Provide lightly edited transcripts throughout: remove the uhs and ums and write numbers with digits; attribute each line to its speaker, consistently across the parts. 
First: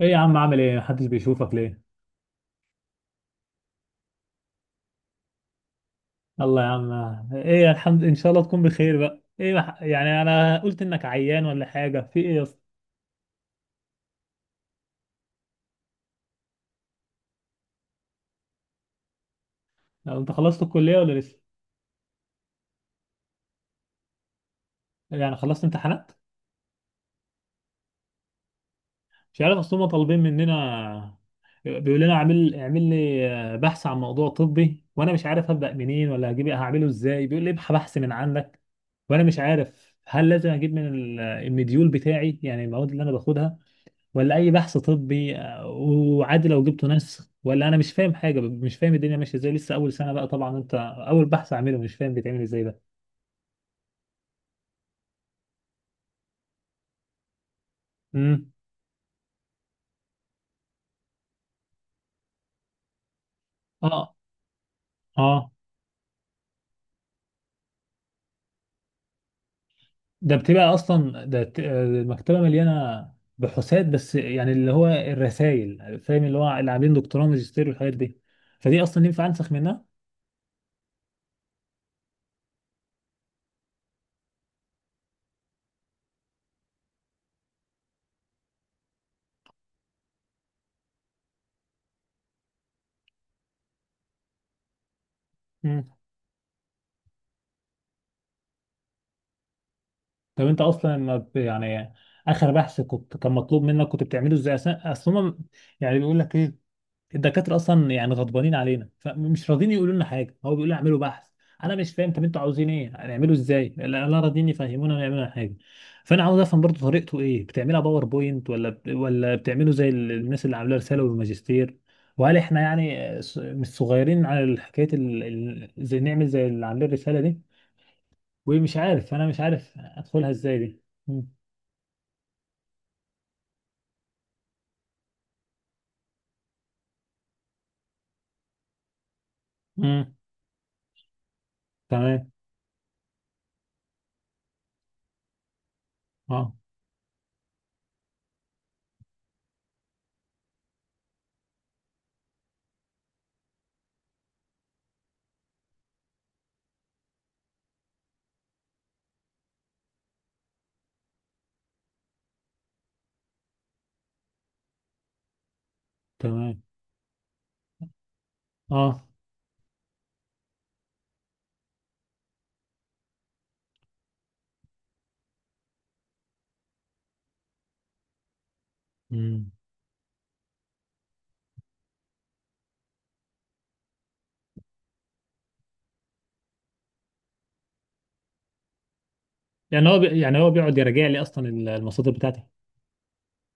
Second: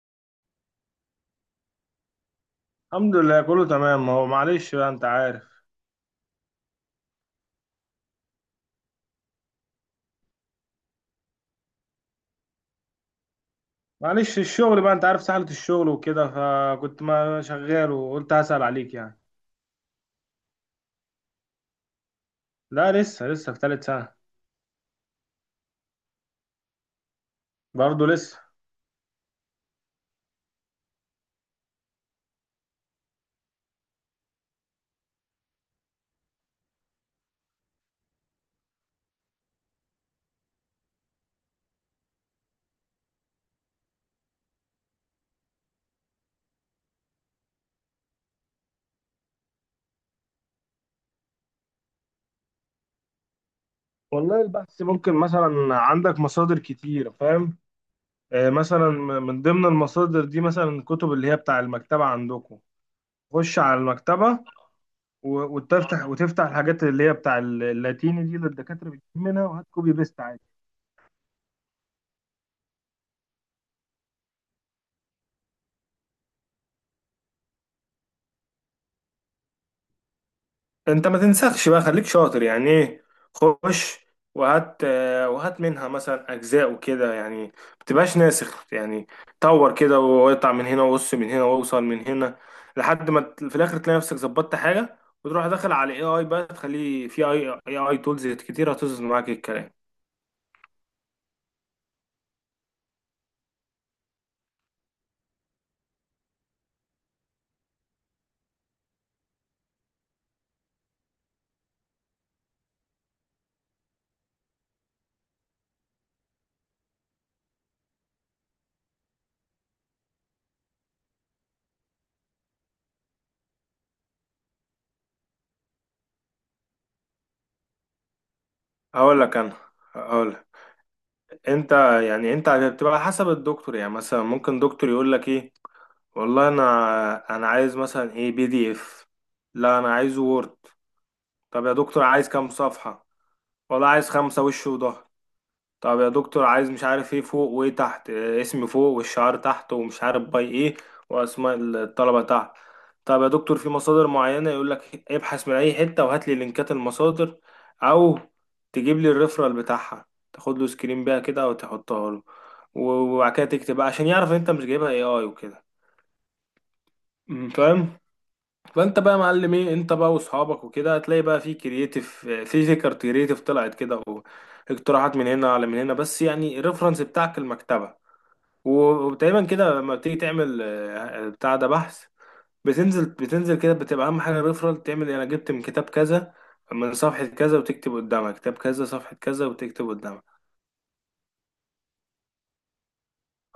Speaker 1: ايه يا عم، عامل ايه؟ محدش بيشوفك ليه؟
Speaker 2: الحمد لله، كله تمام. هو معلش بقى انت عارف.
Speaker 1: الله يا عم. ايه الحمد، ان شاء الله تكون بخير بقى. ايه يعني انا قلت انك عيان ولا حاجه، في ايه يا اسطى؟
Speaker 2: معلش، الشغل بقى انت عارف سهلة، الشغل وكده فكنت ما شغال وقلت هسأل عليك يعني.
Speaker 1: لو انت خلصت الكليه ولا لسه؟
Speaker 2: لا، لسه في تالت سنة.
Speaker 1: يعني خلصت امتحانات؟
Speaker 2: برضه لسه.
Speaker 1: مش عارف، اصل هم طالبين مننا، بيقول لنا اعمل اعمل لي بحث عن موضوع طبي، وانا مش عارف ابدا منين، ولا هجيب هعمله ازاي. بيقول لي ابحث بحث من عندك. وانا مش عارف هل لازم اجيب من المديول بتاعي يعني المواد اللي انا باخدها، ولا اي بحث طبي. وعادي لو جبته نسخ؟ ولا انا مش فاهم حاجه، مش فاهم الدنيا ماشيه ازاي، لسه اول سنه بقى طبعا انت، اول بحث اعمله مش فاهم بيتعمل ازاي ده.
Speaker 2: والله البحث ممكن مثلا عندك مصادر كتير، فاهم.
Speaker 1: امم.
Speaker 2: مثلا، من ضمن المصادر دي مثلا الكتب اللي هي بتاع المكتبة عندكم. خش على
Speaker 1: اه.
Speaker 2: المكتبة و-
Speaker 1: اه.
Speaker 2: وتفتح وتفتح الحاجات اللي هي بتاع اللاتيني دي اللي الدكاترة بتجيب منها، وهات كوبي بيست.
Speaker 1: ده بتبقى اصلا ده المكتبه مليانه بحوثات، بس يعني اللي هو الرسائل، فاهم، اللي هو اللي عاملين دكتوراه ماجستير والحاجات دي، فدي اصلا ينفع انسخ منها؟
Speaker 2: انت ما تنسخش بقى، خليك شاطر، يعني ايه؟ خش وهات منها مثلا اجزاء وكده، يعني ما تبقاش ناسخ يعني. طور كده واقطع من هنا وقص من هنا واوصل من هنا لحد ما في الاخر تلاقي نفسك ظبطت حاجه. وتروح داخل
Speaker 1: امم.
Speaker 2: على اي اي بقى، تخليه في اي اي تولز كتير هتظبط معاك الكلام.
Speaker 1: طب انت اصلا ما ب- يعني اخر بحث كنت كان مطلوب منك كنت بتعمله ازاي؟ اصلا هم يعني بيقول لك ايه؟ الدكاتره اصلا يعني غضبانين علينا، فمش راضين يقولوا لنا حاجه، هو بيقول لي اعملوا بحث. انا مش فاهم، طب انتوا عاوزين ايه، هنعمله ازاي؟ لا لا راضيين يفهمونا نعمل حاجه. فانا عاوز افهم برضو طريقته ايه، بتعملها باوربوينت ولا ولا بتعمله زي الناس اللي عامله رساله والماجستير؟ وهل احنا يعني مش صغيرين على حكايه زي نعمل زي اللي عاملين الرساله دي؟ ومش عارف،
Speaker 2: هقول
Speaker 1: انا
Speaker 2: لك
Speaker 1: مش
Speaker 2: انا
Speaker 1: عارف ادخلها
Speaker 2: هقول لك
Speaker 1: ازاي دي. مم.
Speaker 2: انت. يعني انت بتبقى على حسب الدكتور. يعني مثلا ممكن دكتور يقول لك ايه؟ والله انا عايز مثلا ايه، بي دي اف. لا انا
Speaker 1: مم.
Speaker 2: عايزه وورد. طب يا دكتور، عايز
Speaker 1: تمام.
Speaker 2: كام صفحة؟ والله عايز خمسة وش وظهر. طب يا دكتور
Speaker 1: اه.
Speaker 2: عايز مش عارف ايه فوق وايه تحت، اسم فوق والشعار تحت ومش عارف باي ايه، واسماء الطلبة تحت. طب يا دكتور في مصادر معينة، يقول لك ابحث من اي حتة وهات لي لينكات المصادر. او تجيب لي الريفرال بتاعها، تاخد له سكرين بيها كده وتحطها له. وبعد كده تكتب بقى عشان يعرف ان انت مش جايبها اي اي وكده.
Speaker 1: تمام.
Speaker 2: فاهم. فانت
Speaker 1: اه.
Speaker 2: بقى يا معلم ايه، انت بقى واصحابك وكده هتلاقي بقى في كرييتيف، في فكر كرييتيف طلعت كده، واقتراحات من هنا على من هنا، بس يعني الريفرنس بتاعك المكتبه. وتقريبا
Speaker 1: مم.
Speaker 2: كده لما بتيجي تعمل بتاع ده، بحث، بتنزل كده، بتبقى اهم حاجه الريفرنس. تعمل إيه؟ انا جبت من كتاب كذا من صفحه كذا، وتكتب قدامها كتاب كذا صفحه كذا،
Speaker 1: يعني
Speaker 2: وتكتب
Speaker 1: هو بي...
Speaker 2: قدامها.
Speaker 1: يعني هو بيقعد يراجع لي اصلا المصادر بتاعتي؟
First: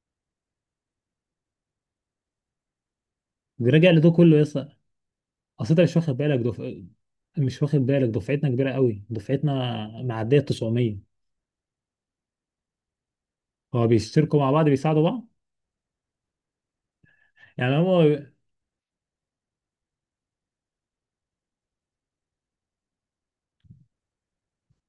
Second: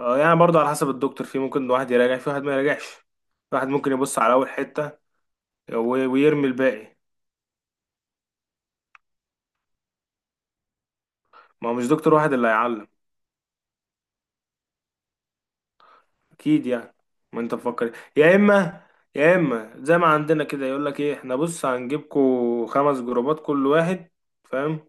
Speaker 2: يعني برضه على حسب الدكتور. في ممكن واحد يراجع، في واحد ما يراجعش، في واحد
Speaker 1: بيراجع
Speaker 2: ممكن
Speaker 1: لي ده
Speaker 2: يبص على
Speaker 1: كله؟
Speaker 2: اول
Speaker 1: يس.
Speaker 2: حته
Speaker 1: اصل انت مش واخد بالك
Speaker 2: ويرمي الباقي.
Speaker 1: مش واخد بالك دفعتنا كبيره قوي، دفعتنا معديه 900.
Speaker 2: ما هو مش دكتور واحد اللي هيعلم،
Speaker 1: هو بيشتركوا مع بعض بيساعدوا بعض.
Speaker 2: اكيد يعني. ما انت
Speaker 1: يعني
Speaker 2: مفكر،
Speaker 1: هم،
Speaker 2: يا اما زي ما عندنا كده، يقول لك ايه؟ احنا بص هنجيبكوا خمس جروبات كل واحد، فاهم.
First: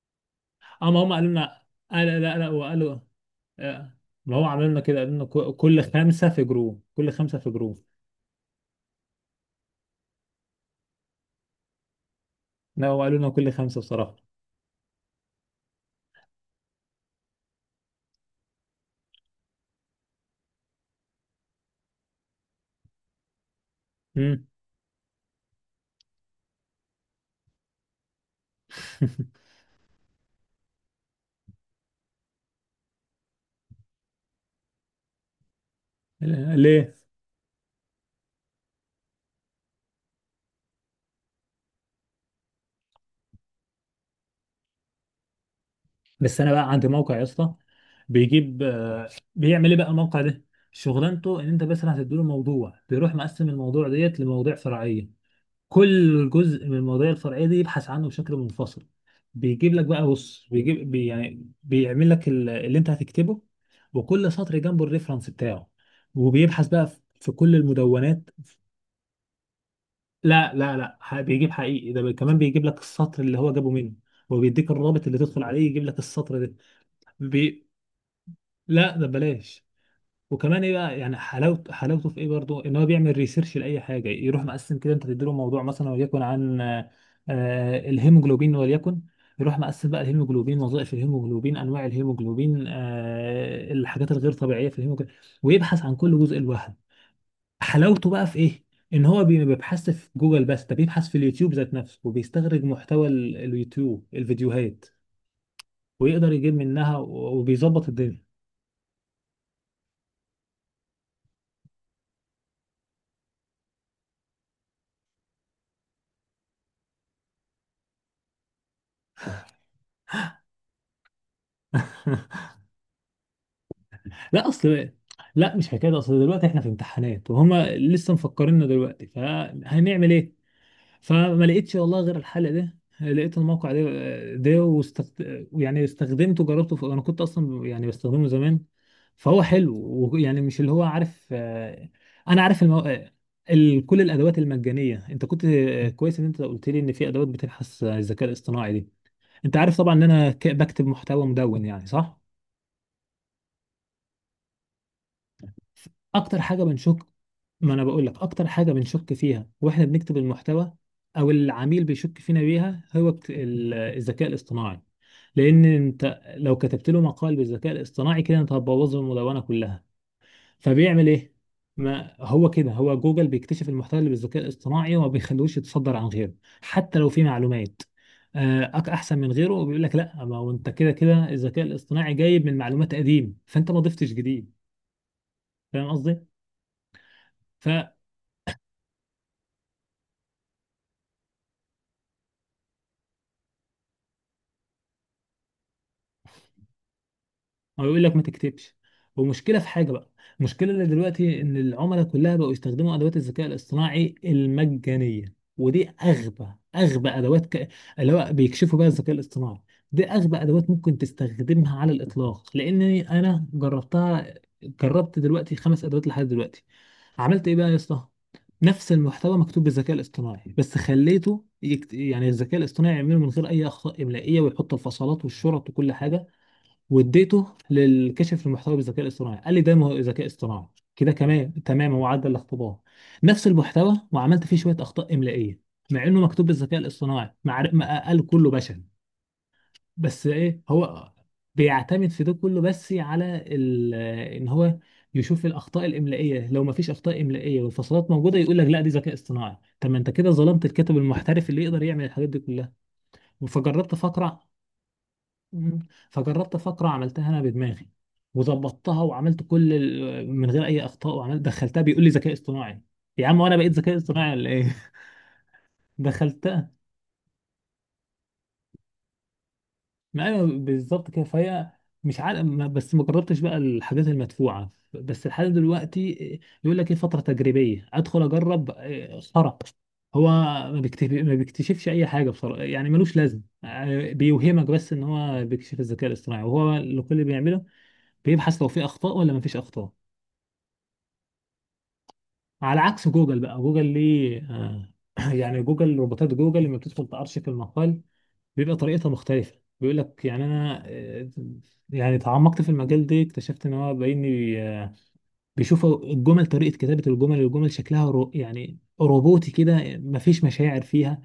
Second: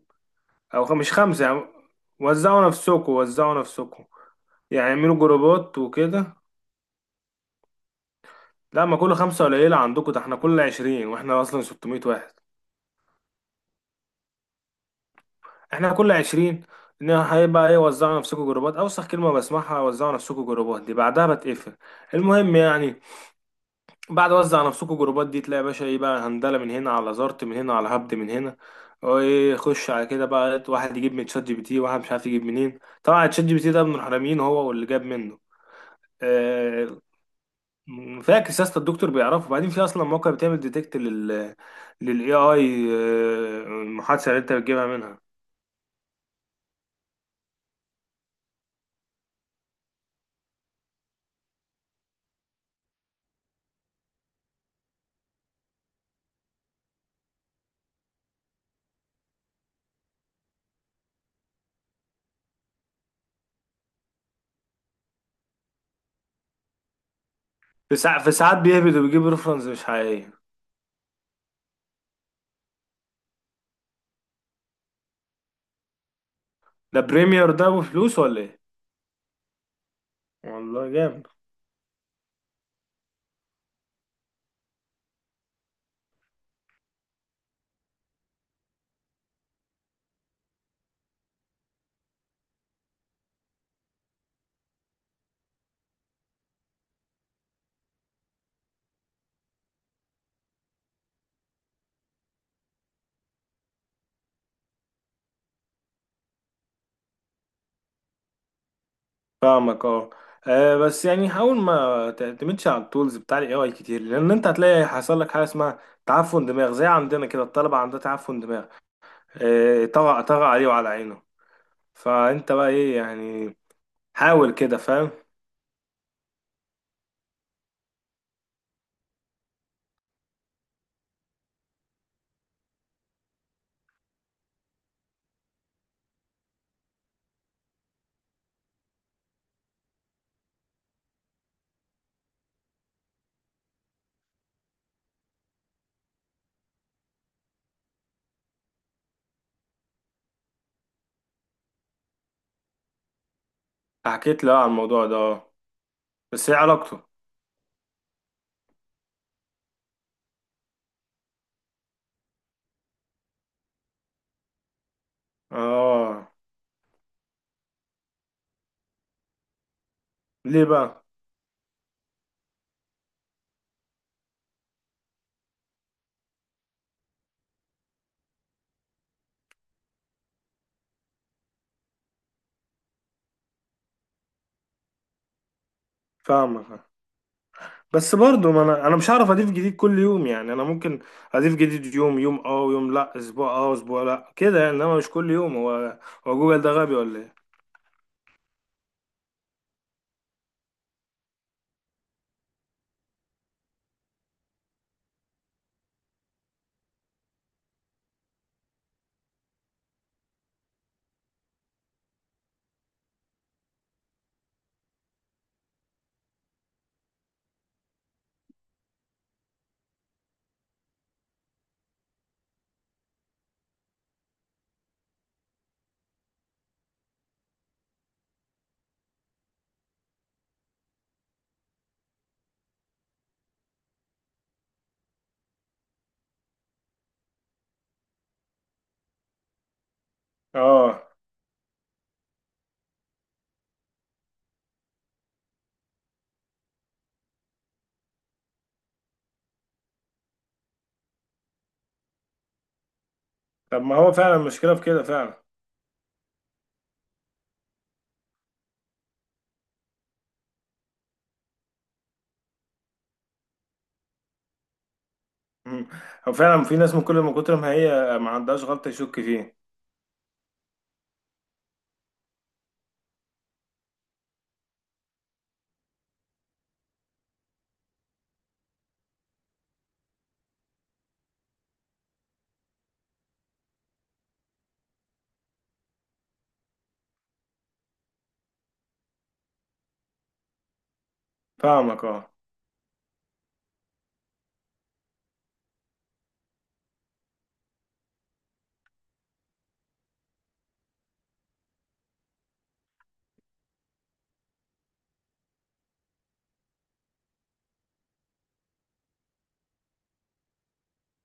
Speaker 2: او
Speaker 1: اما
Speaker 2: مش
Speaker 1: هم قالوا
Speaker 2: خمسه يعني.
Speaker 1: لنا، آه لا لا لا،
Speaker 2: وزعوا
Speaker 1: وقالوا،
Speaker 2: نفسكم، وزعوا
Speaker 1: آه،
Speaker 2: نفسكم،
Speaker 1: ما هو عملوا لنا
Speaker 2: يعني
Speaker 1: كده، قالوا
Speaker 2: اعملوا
Speaker 1: لنا
Speaker 2: جروبات
Speaker 1: كل خمسه
Speaker 2: وكده.
Speaker 1: في جروب، كل خمسه في جروب.
Speaker 2: لا، ما كل خمسه قليله عندكم، ده احنا كل عشرين، واحنا اصلا 600 واحد.
Speaker 1: لا هو قالوا لنا كل خمسه بصراحه.
Speaker 2: احنا كل عشرين، ان هيبقى ايه، وزعوا نفسكم جروبات، اوسخ كلمه بسمعها، وزعوا نفسكم جروبات دي، بعدها بتقفل المهم يعني. بعد
Speaker 1: مم.
Speaker 2: وزع نفسكوا جروبات دي، تلاقي يا باشا ايه بقى، هندله من هنا على زارت من هنا على هبد من هنا وايه. خش على كده بقى، واحد يجيب من تشات جي بي تي، واحد مش عارف يجيب منين. طبعا تشات جي بي تي ده من الحراميين، هو واللي جاب منه.
Speaker 1: ليه؟
Speaker 2: آه، فاكر سياسة الدكتور بيعرفه بعدين؟ في اصلا موقع بتعمل ديتكت لل للاي اي المحادثه اللي انت بتجيبها منها.
Speaker 1: بس انا بقى عندي موقع يا اسطى بيجيب. بيعمل ايه بقى الموقع ده؟ شغلانته ان انت مثلا هتديله موضوع، بيروح مقسم الموضوع ديت لمواضيع فرعيه، كل جزء من المواضيع الفرعيه دي يبحث عنه بشكل منفصل. بيجيب لك بقى، بص، بيجيب بي يعني بيعمل لك اللي انت هتكتبه، وكل سطر جنبه الريفرنس بتاعه، وبيبحث بقى في في كل
Speaker 2: في ساعات
Speaker 1: المدونات.
Speaker 2: في ساعات بيهبد وبيجيب ريفرنس مش حقيقيه.
Speaker 1: لا لا لا، بيجيب حقيقي، ده كمان بيجيب لك السطر اللي هو جابه منه، وبيديك الرابط اللي تدخل عليه يجيب لك السطر ده.
Speaker 2: ده بريمير،
Speaker 1: بي...
Speaker 2: ده بفلوس ولا ايه؟
Speaker 1: لا ده بلاش. وكمان ايه
Speaker 2: والله
Speaker 1: بقى يعني،
Speaker 2: جامد.
Speaker 1: حلاوته حلاوته في ايه برضو، ان هو بيعمل ريسيرش لاي حاجه، يروح مقسم كده، انت تديله موضوع مثلا وليكن عن الهيموجلوبين وليكن، يروح مقسم بقى الهيموجلوبين، وظائف الهيموجلوبين، انواع الهيموجلوبين، الحاجات الغير طبيعيه في الهيموجلوبين، ويبحث عن كل جزء لوحده. حلاوته بقى في ايه؟ ان هو ما بيبحثش في جوجل بس، ده بيبحث في اليوتيوب ذات نفسه، وبيستخرج محتوى اليوتيوب الفيديوهات، ويقدر يجيب منها، وبيظبط الدنيا.
Speaker 2: فاهمك اه. بس يعني حاول ما تعتمدش على التولز بتاع الاي اي كتير، لان انت هتلاقي حصل لك حاجه اسمها تعفن دماغ، زي عندنا كده الطلبه عندها تعفن دماغ. طغى طغى عليه وعلى عينه. فانت بقى ايه يعني،
Speaker 1: لا
Speaker 2: حاول كده
Speaker 1: اصل،
Speaker 2: فاهم.
Speaker 1: لا مش حكايه اصل، دلوقتي احنا في امتحانات وهم لسه مفكريننا دلوقتي، فهنعمل ايه؟ فما لقيتش والله غير الحل ده، لقيت الموقع ده، يعني استخدمته، جربته، انا كنت اصلا يعني بستخدمه زمان، فهو حلو. ويعني مش اللي هو عارف، انا عارف كل الادوات المجانيه. انت كنت كويس ان انت قلت لي ان في ادوات بتبحث عن الذكاء الاصطناعي دي. انت عارف طبعا ان انا بكتب محتوى مدون، يعني صح،
Speaker 2: حكيت له على الموضوع ده، اه.
Speaker 1: اكتر
Speaker 2: بس ايه
Speaker 1: حاجه بنشك.
Speaker 2: علاقته؟
Speaker 1: ما انا بقول لك اكتر حاجه بنشك فيها واحنا بنكتب المحتوى، او العميل بيشك فينا بيها، هو الذكاء الاصطناعي. لان انت
Speaker 2: اه.
Speaker 1: لو كتبت له مقال بالذكاء الاصطناعي كده انت هتبوظ المدونه كلها.
Speaker 2: ليه بقى؟
Speaker 1: فبيعمل ايه؟ ما هو كده هو، جوجل بيكتشف المحتوى اللي بالذكاء الاصطناعي وما بيخلوش يتصدر عن غيره، حتى لو فيه معلومات احسن من غيره، وبيقول لك لا، ما هو انت كده كده الذكاء الاصطناعي جايب من معلومات قديم، فانت ما ضفتش جديد. فاهم قصدي؟
Speaker 2: فاهمك آه. بس برضه، ما انا مش هعرف اضيف جديد كل يوم يعني. انا ممكن اضيف جديد يوم يوم اه، ويوم لا، اسبوع اه، اسبوع لا كده يعني، انما مش كل يوم. هو جوجل ده غبي ولا؟
Speaker 1: هو يقول لك ما تكتبش، ومشكله في حاجه بقى. المشكله اللي دلوقتي ان العملاء كلها بقوا يستخدموا ادوات الذكاء الاصطناعي المجانيه، ودي اغبى ادوات اللي هو بيكشفوا بقى الذكاء الاصطناعي. دي اغبى ادوات ممكن تستخدمها على الاطلاق، لان انا جربتها، جربت دلوقتي خمس ادوات لحد دلوقتي. عملت ايه بقى يا اسطى؟ نفس المحتوى مكتوب بالذكاء الاصطناعي، بس خليته يعني الذكاء الاصطناعي يعمله من غير اي اخطاء املائيه، ويحط الفصلات والشرط وكل حاجه، واديته للكشف المحتوى بالذكاء الاصطناعي، قال لي ده ذكاء اصطناعي. كده كمان تمام، هو عدى الاختبار. نفس المحتوى وعملت فيه شويه اخطاء املائيه، مع انه مكتوب بالذكاء الاصطناعي، مع ما قال كله بشر. بس ايه،
Speaker 2: اه،
Speaker 1: هو بيعتمد في ده كله بس على ان هو يشوف الاخطاء الاملائيه، لو ما فيش اخطاء املائيه والفصلات موجوده يقول لك لا دي ذكاء اصطناعي. طب ما انت كده ظلمت الكاتب المحترف اللي يقدر يعمل الحاجات دي كلها.
Speaker 2: طب
Speaker 1: فجربت
Speaker 2: ما هو فعلا
Speaker 1: فقرة.
Speaker 2: المشكلة في كده فعلا.
Speaker 1: مم. فجربت فقرة عملتها أنا بدماغي، وظبطتها، وعملت كل من غير أي أخطاء، وعملت دخلتها بيقول لي ذكاء اصطناعي. يا عم، وأنا بقيت ذكاء اصطناعي ولا إيه؟
Speaker 2: مم. هو فعلا
Speaker 1: دخلتها.
Speaker 2: في ناس من كل ما كتر ما هي ما عندهاش غلطة يشك فيه.
Speaker 1: ما أيوه بالظبط كده، فهي مش عارف بس ما جربتش بقى الحاجات المدفوعة بس لحد دلوقتي. يقول لك إيه، فترة تجريبية، أدخل أجرب خرا. هو ما بيكتشفش أي حاجة بصراحة يعني، ملوش لازم. بيوهمك بس إن هو بيكشف الذكاء الاصطناعي، وهو اللي كل اللي بيعمله بيبحث لو في أخطاء ولا ما فيش أخطاء.
Speaker 2: فاهمك اه.
Speaker 1: على عكس جوجل بقى، جوجل ليه يعني جوجل، روبوتات جوجل لما بتدخل تأرشف المقال بيبقى طريقتها مختلفة. بيقول لك يعني انا يعني تعمقت في المجال ده، اكتشفت ان هو باين لي، بيشوف الجمل، طريقة كتابة الجمل، الجمل شكلها يعني روبوتي كده، مفيش مشاعر فيها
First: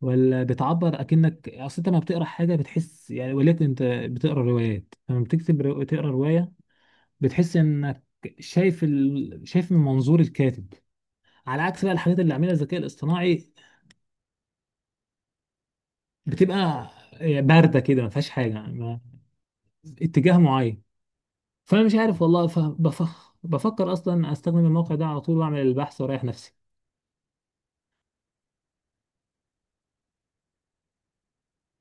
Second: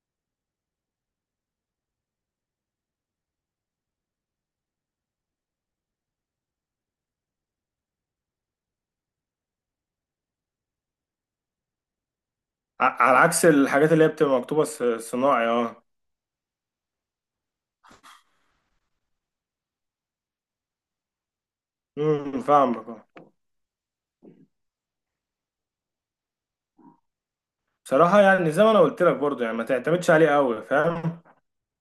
Speaker 1: ولا بتعبر، اكنك اصل انت لما بتقرا حاجة بتحس، يعني ولكن انت بتقرا روايات، لما بتكتب تقرا رواية بتحس انك شايف شايف من منظور الكاتب، على عكس بقى الحاجات اللي عاملها الذكاء
Speaker 2: على
Speaker 1: الاصطناعي،
Speaker 2: عكس الحاجات اللي هي بتبقى مكتوبة صناعي، اه.
Speaker 1: بتبقى بارده كده، ما فيهاش حاجه، ما اتجاه معين. فانا مش عارف والله،
Speaker 2: فاهمك اه.
Speaker 1: بفكر اصلا استخدم الموقع ده على طول، واعمل البحث واريح نفسي.
Speaker 2: بصراحة يعني زي ما انا قلت لك برضه، يعني ما تعتمدش عليه قوي، فاهم.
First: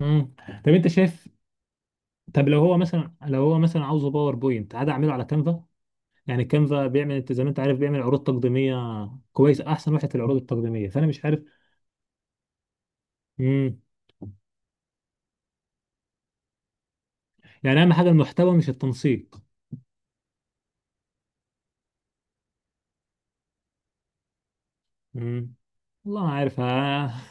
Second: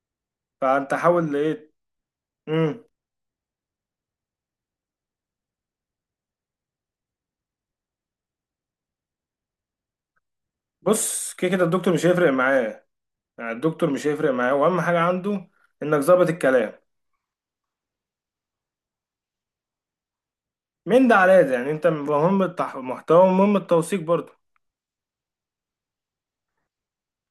Speaker 1: امم. طب انت
Speaker 2: فانت
Speaker 1: شايف؟
Speaker 2: حاول ايه.
Speaker 1: طب لو هو
Speaker 2: مم.
Speaker 1: مثلا لو هو مثلا عاوزه باوربوينت، عادي اعمله على كانفا. يعني كانفا بيعمل، انت زي ما انت عارف بيعمل عروض تقديميه، كويس، احسن واحد في العروض التقديميه، فانا مش
Speaker 2: بص،
Speaker 1: عارف.
Speaker 2: كده كده الدكتور مش هيفرق معاه. يعني
Speaker 1: امم.
Speaker 2: الدكتور مش هيفرق معاه، واهم حاجة عنده انك ظابط الكلام.
Speaker 1: يعني اهم حاجه المحتوى مش التنسيق؟
Speaker 2: من ده على ده يعني، انت مهم المحتوى، ومهم التوثيق برضه.
Speaker 1: مم. والله ما عارف، ها.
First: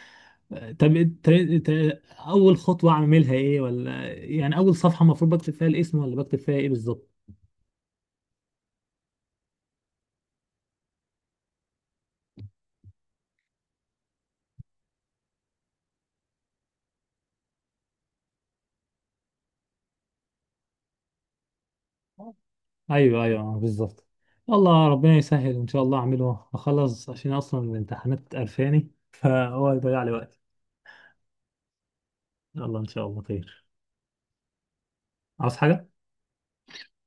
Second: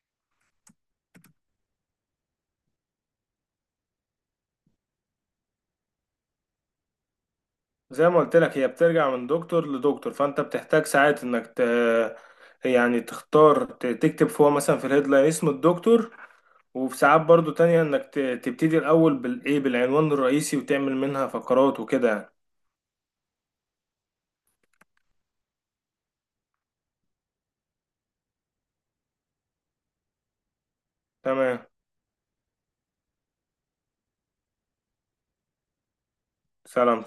Speaker 1: طب اول خطوه اعملها ايه، ولا يعني اول صفحه المفروض بكتب فيها الاسم ولا بكتب فيها ايه بالظبط؟
Speaker 2: زي ما قلت لك، هي بترجع من دكتور لدكتور، فانت بتحتاج ساعات انك يعني تختار، تكتب فوق مثلا في الهيدلاين اسم الدكتور. وفي ساعات برضو تانية انك تبتدي الاول بالايه بالعنوان الرئيسي، وتعمل منها فقرات وكده يعني.
Speaker 1: ايوه ايوه بالظبط. الله ربنا يسهل، ان شاء الله اعمله اخلص، عشان اصلا الامتحانات قرفاني فهو هيضيع لي وقتي.
Speaker 2: تمام.
Speaker 1: يلا ان شاء الله خير. عاوز حاجه؟
Speaker 2: سلام.